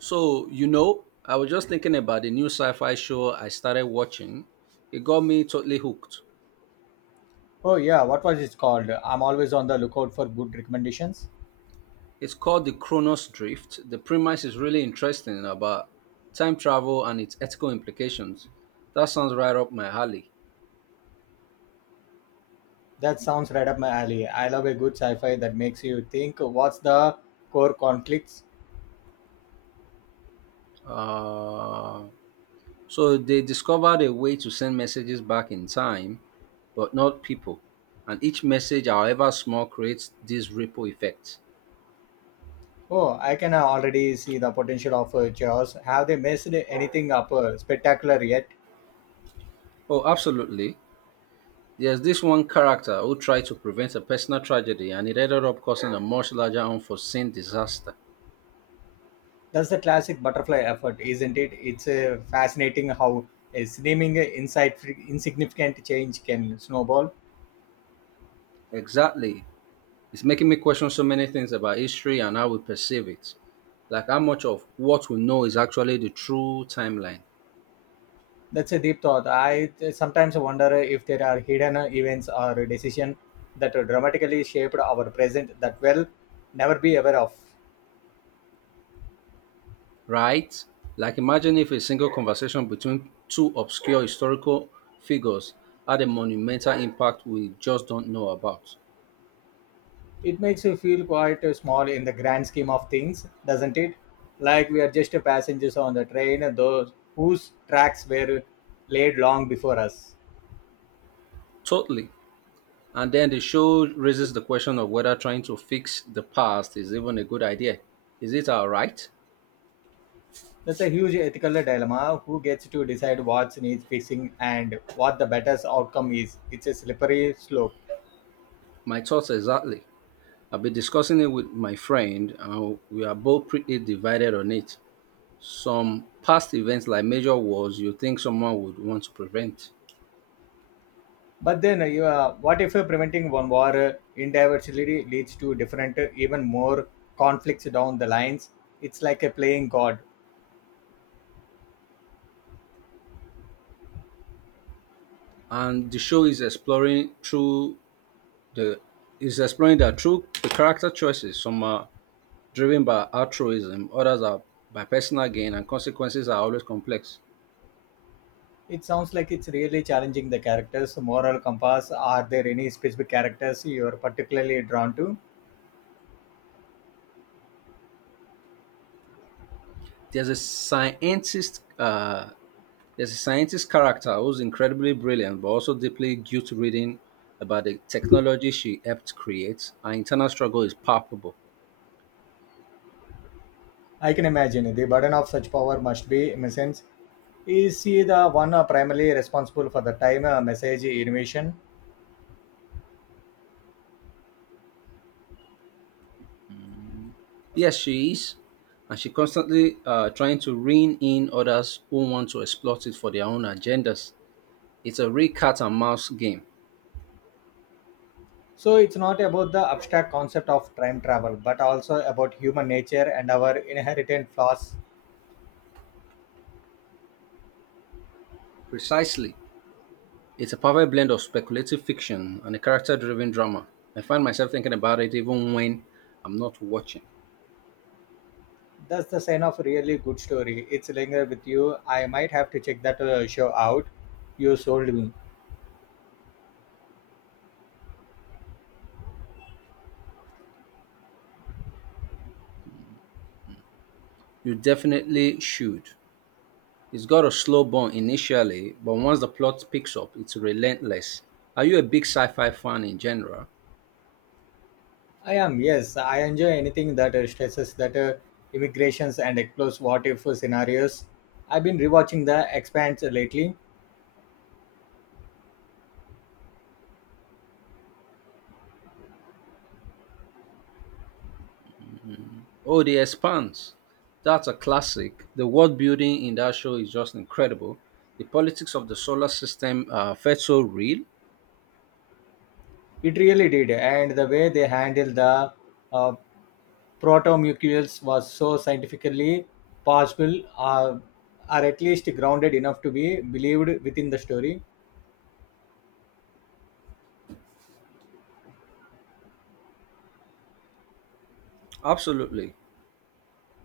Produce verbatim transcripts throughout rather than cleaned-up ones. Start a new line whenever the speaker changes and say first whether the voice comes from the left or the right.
right: So, you know, I was just thinking about the new sci fi show I started watching. It got me totally hooked.
left: Oh yeah, what was it called? I'm always on the lookout for good recommendations.
right: It's called The Chronos Drift. The premise is really interesting about time travel and its ethical implications. That sounds right up my alley.
left: That sounds right up my alley. I love a good sci-fi that makes you think what's the core conflicts.
right: Uh, so, they discovered a way to send messages back in time, but not people. And each message, however small, creates this ripple effect.
left: Oh, I can already see the potential of uh, Jaws. Have they messed anything up uh, spectacular yet?
right: Oh, absolutely. There's this one character who tried to prevent a personal tragedy and it ended up causing a much larger unforeseen disaster.
left: That's the classic butterfly effort, isn't it? It's uh, fascinating how a seeming insightful, insignificant change can snowball.
right: Exactly. It's making me question so many things about history and how we perceive it. Like how much of what we know is actually the true timeline,
left: That's a deep thought. I sometimes wonder if there are hidden events or decisions that dramatically shaped our present that we will never be aware of.
right: right? Like imagine if a single conversation between two obscure historical figures had a monumental impact we just don't know about.
left: It makes you feel quite small in the grand scheme of things, doesn't it? Like we are just passengers on the train, those whose tracks were laid long before us.
right: Totally. And then the show raises the question of whether trying to fix the past is even a good idea. Is it our right?
left: That's a huge ethical dilemma. Who gets to decide what needs fixing and what the better outcome is? It's a slippery slope.
right: My thoughts exactly. I've been discussing it with my friend, and we are both pretty divided on it. Some past events, like major wars, you think someone would want to prevent,
left: But then, uh, you, uh, what if uh, preventing one war uh, individually leads to different, uh, even more conflicts down the lines? It's like a playing God.
right: and the show is exploring through the is exploring that through the character choices. Some are driven by altruism, others are by personal gain, and consequences are always complex.
left: It sounds like it's really challenging the characters' moral compass. Are there any specific characters you're particularly drawn to?
right: there's a scientist uh, there's a scientist character who's incredibly brilliant but also deeply guilt-ridden about the technology she helped create. Her internal struggle is palpable.
left: I can imagine the burden of such power must be immense. Is he the one uh, primarily responsible for the time uh, message innovation?
right: Yes, she is, and she constantly uh, trying to rein in others who want to exploit it for their own agendas. It's a real cat and mouse game.
left: So it's not about the abstract concept of time travel, but also about human nature and our inherent flaws.
right: Precisely. It's a perfect blend of speculative fiction and a character-driven drama. I find myself thinking about it even when I'm not watching.
left: That's the sign of a really good story. It's linger with you. I might have to check that uh, show out. You sold me.
right: You definitely should. It's got a slow burn initially, but once the plot picks up, it's relentless. Are you a big sci-fi fan in general?
left: I am, yes. I enjoy anything that uh, stresses that uh, immigrations and explores what if scenarios. I've been rewatching The Expanse lately.
right: Oh, The Expanse. That's a classic. The world building in that show is just incredible. The politics of the solar system uh, felt so real.
left: It really did. And the way they handled the uh, protomucules was so scientifically possible, uh, or at least grounded enough to be believed within the story.
right: Absolutely.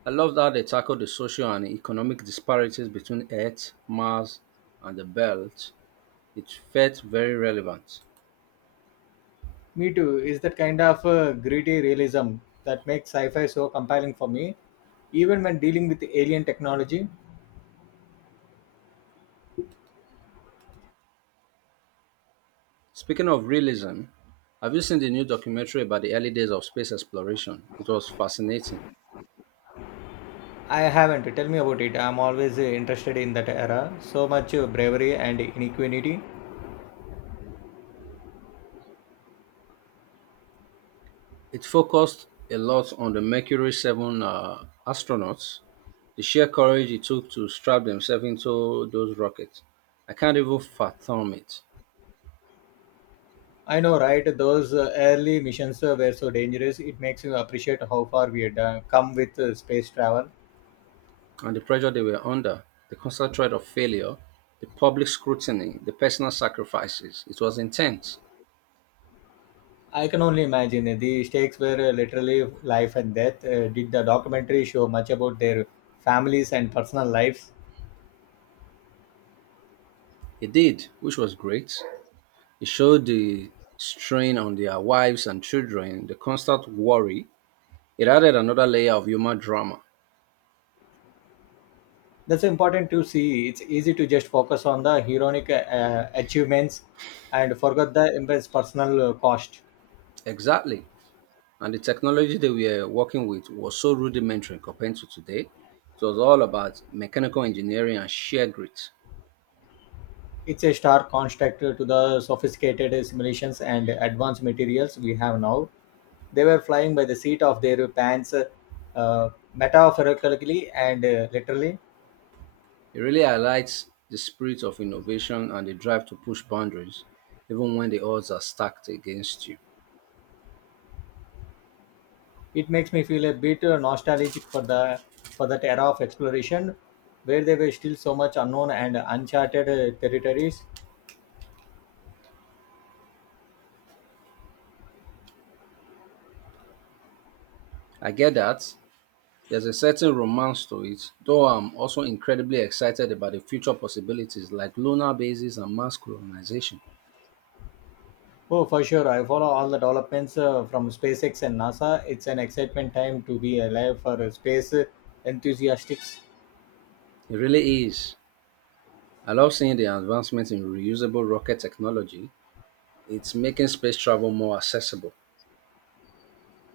right: I love that they tackle the social and economic disparities between Earth, Mars, and the Belt. It felt very relevant.
left: Me too. Is that kind of uh, gritty realism that makes sci-fi so compelling for me, even when dealing with alien technology.
right: Speaking of realism, have you seen the new documentary about the early days of space exploration? It was fascinating.
left: I haven't. Tell me about it. I'm always uh, interested in that era. So much uh, bravery and inequity.
right: It focused a lot on the Mercury seven uh, astronauts, the sheer courage it took to strap themselves into those rockets. I can't even fathom it.
left: I know, right? Those uh, early missions uh, were so dangerous. It makes you appreciate how far we had uh, come with uh, space travel.
right: And the pressure they were under, the constant threat of failure, the public scrutiny, the personal sacrifices. It was intense.
left: I can only imagine uh, the stakes were uh, literally life and death. Uh, did the documentary show much about their families and personal lives?
right: It did, which was great. It showed the strain on their wives and children, the constant worry. It added another layer of human drama.
left: That's important to see. It's easy to just focus on the heroic uh, achievements and forget the immense personal uh, cost.
right: Exactly. And the technology they were working with was so rudimentary compared to today. It was all about mechanical engineering and sheer grit.
left: It's a stark contrast to the sophisticated simulations and advanced materials we have now. They were flying by the seat of their pants, uh, metaphorically and uh, literally.
right: It really highlights the spirit of innovation and the drive to push boundaries, even when the odds are stacked against you.
left: It makes me feel a bit uh, nostalgic for the for that era of exploration where there were still so much unknown and uncharted uh, territories.
right: I get that. There's a certain romance to it, though I'm also incredibly excited about the future possibilities like lunar bases and mass colonization.
left: Oh, for sure. I follow all the developments uh, from SpaceX and NASA. It's an excitement time to be alive for uh, space uh, enthusiasts.
right: It really is. I love seeing the advancement in reusable rocket technology. It's making space travel more accessible.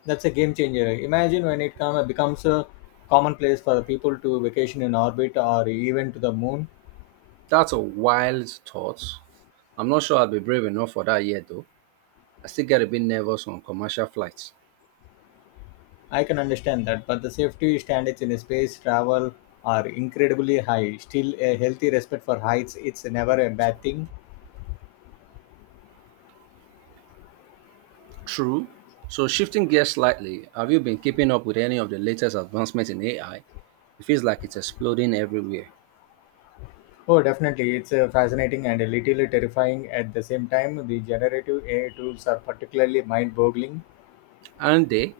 left: That's a game changer. Imagine when it come, becomes a commonplace for people to vacation in orbit or even to the moon.
right: That's a wild thought. I'm not sure I'll be brave enough for that yet, though. I still get a bit nervous on commercial flights.
left: I can understand that, but the safety standards in space travel are incredibly high. Still, a healthy respect for heights. It's never a bad thing.
right: True. So, shifting gears slightly, have you been keeping up with any of the latest advancements in A I? It feels like it's exploding everywhere.
left: Oh, definitely. It's uh, fascinating and a little terrifying at the same time. The generative A I tools are particularly mind boggling.
right: And they,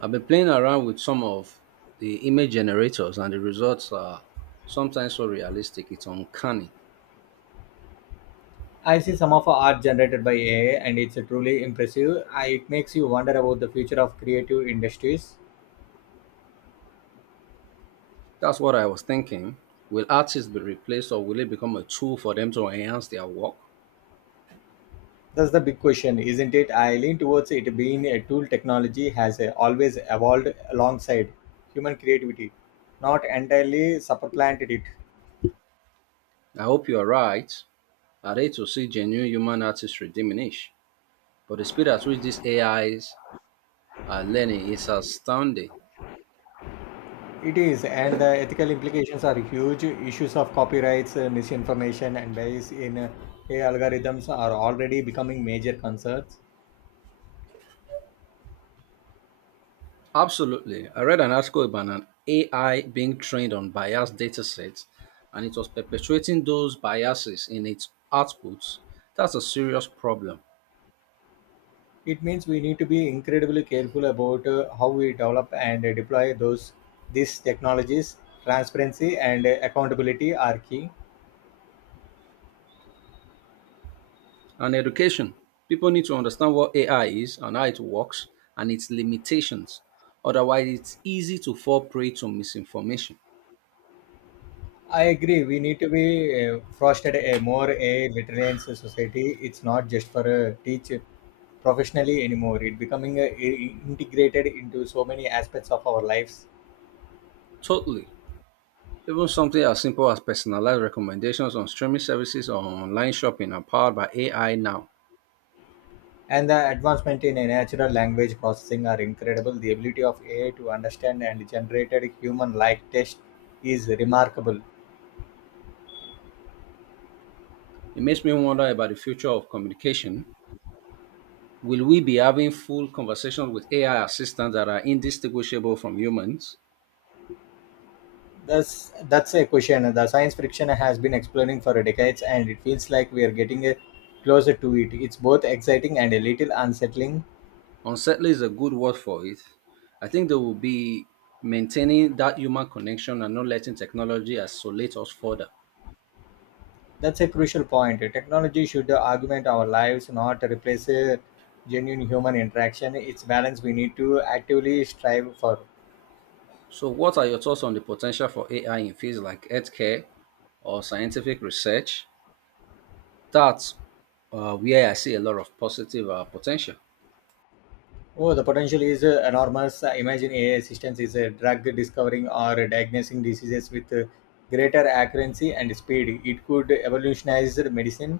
right: I've been playing around with some of the image generators, and the results are sometimes so realistic, it's uncanny.
left: I see some of art generated by A I, and it's uh, truly impressive. I, it makes you wonder about the future of creative industries.
right: That's what I was thinking. Will artists be replaced or will it become a tool for them to enhance their work?
left: That's the big question, isn't it? I lean towards it being a tool technology has uh, always evolved alongside human creativity, not entirely supplanted it.
right: I hope you are right. I hate to see genuine human artistry diminish, but the speed at which these A Is are learning is astounding.
left: It is, and the ethical implications are huge. Issues of copyrights, uh, misinformation, and bias in uh, A I algorithms are already becoming major concerns.
right: Absolutely. I read an article about an A I being trained on biased datasets and it was perpetuating those biases in its outputs. That's a serious problem.
left: It means we need to be incredibly careful about uh, how we develop and uh, deploy those these technologies. Transparency and uh, accountability are key.
right: And education. People need to understand what A I is and how it works and its limitations. Otherwise, it's easy to fall prey to misinformation.
left: I agree. We need to be uh, fostered a more a literary society. It's not just for uh, teach professionally anymore. It becoming uh, i- integrated into so many aspects of our lives.
right: Totally. Even something as simple as personalized recommendations on streaming services or online shopping are powered by A I now.
left: And the advancement in a natural language processing are incredible. The ability of A I to understand and generated human-like text is remarkable.
right: It makes me wonder about the future of communication. Will we be having full conversations with A I assistants that are indistinguishable from humans?
left: That's that's a question. The science fiction has been exploring for decades, and it feels like we are getting uh, closer to it. It's both exciting and a little unsettling.
right: Unsettling is a good word for it. I think they will be maintaining that human connection and not letting technology isolate us further.
left: That's a crucial point. Technology should augment our lives, not replace uh, genuine human interaction. It's balance we need to actively strive for.
right: So, what are your thoughts on the potential for A I in fields like healthcare or scientific research? That's uh, where I see a lot of positive uh, potential.
left: Oh, the potential is uh, enormous. Imagine A I assistance is a drug discovering or diagnosing diseases with uh, greater accuracy and speed. It could evolutionize medicine.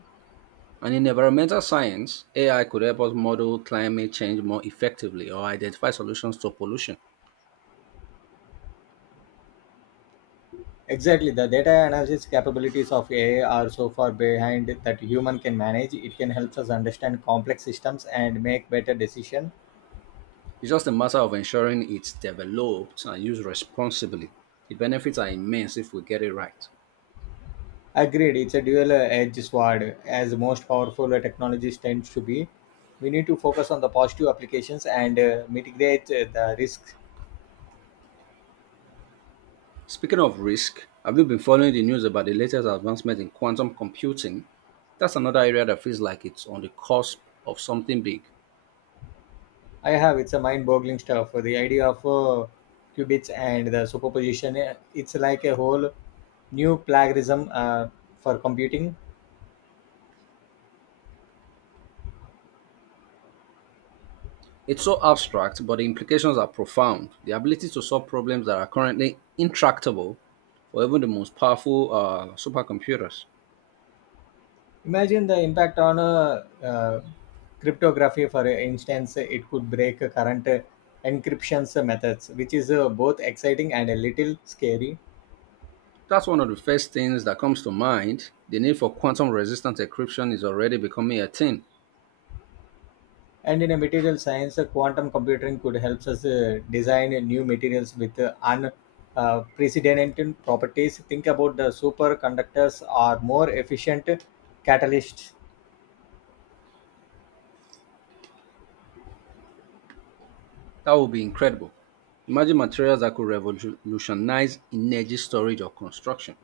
right: And in environmental science, A I could help us model climate change more effectively or identify solutions to pollution.
left: Exactly, the data analysis capabilities of A I are so far behind that human can manage. It can help us understand complex systems and make better decisions.
right: It's just a matter of ensuring it's developed and used responsibly. The benefits are immense if we get it right.
left: Agreed, it's a dual uh, edge sword, as most powerful uh, technologies tend to be. We need to focus on the positive applications and uh, mitigate uh, the risks.
right: Speaking of risk, have you been following the news about the latest advancement in quantum computing? That's another area that feels like it's on the cusp of something big.
left: I have. It's a mind boggling stuff. The idea of uh, qubits and the superposition, uh, it's like a whole new plagiarism uh, for computing.
right: It's so abstract, but the implications are profound. The ability to solve problems that are currently intractable for even the most powerful uh, supercomputers.
left: Imagine the impact on uh, uh, cryptography, for instance, it could break current uh, encryptions methods, which is uh, both exciting and a little scary.
right: That's one of the first things that comes to mind. The need for quantum resistant encryption is already becoming a thing.
left: And in a material science, uh, quantum computing could help us uh, design uh, new materials with uh, unprecedented properties. Think about the superconductors or more efficient catalysts.
right: That would be incredible. Imagine materials that could revolutionize energy storage or construction.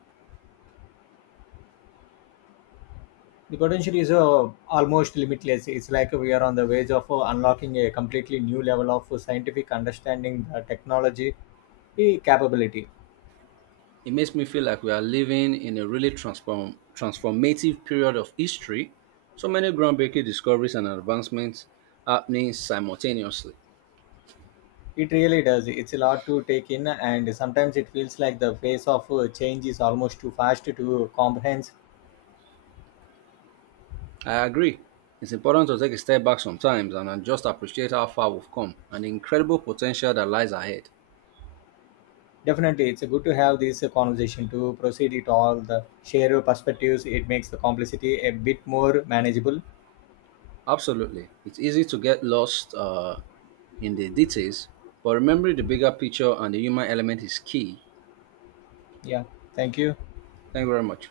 left: The potential is uh, almost limitless. It's like we are on the verge of uh, unlocking a completely new level of scientific understanding, the technology eh, capability.
right: It makes me feel like we are living in a really transform, transformative period of history. So many groundbreaking discoveries and advancements happening simultaneously.
left: It really does. It's a lot to take in, and sometimes it feels like the pace of uh, change is almost too fast to comprehend.
right: I agree. It's important to take a step back sometimes and then just appreciate how far we've come and the incredible potential that lies ahead.
left: Definitely, it's good to have this conversation to proceed it all the share your perspectives. It makes the complexity a bit more manageable.
right: Absolutely. It's easy to get lost uh, in the details, but remembering the bigger picture and the human element is key.
left: Yeah, thank you.
right: Thank you very much.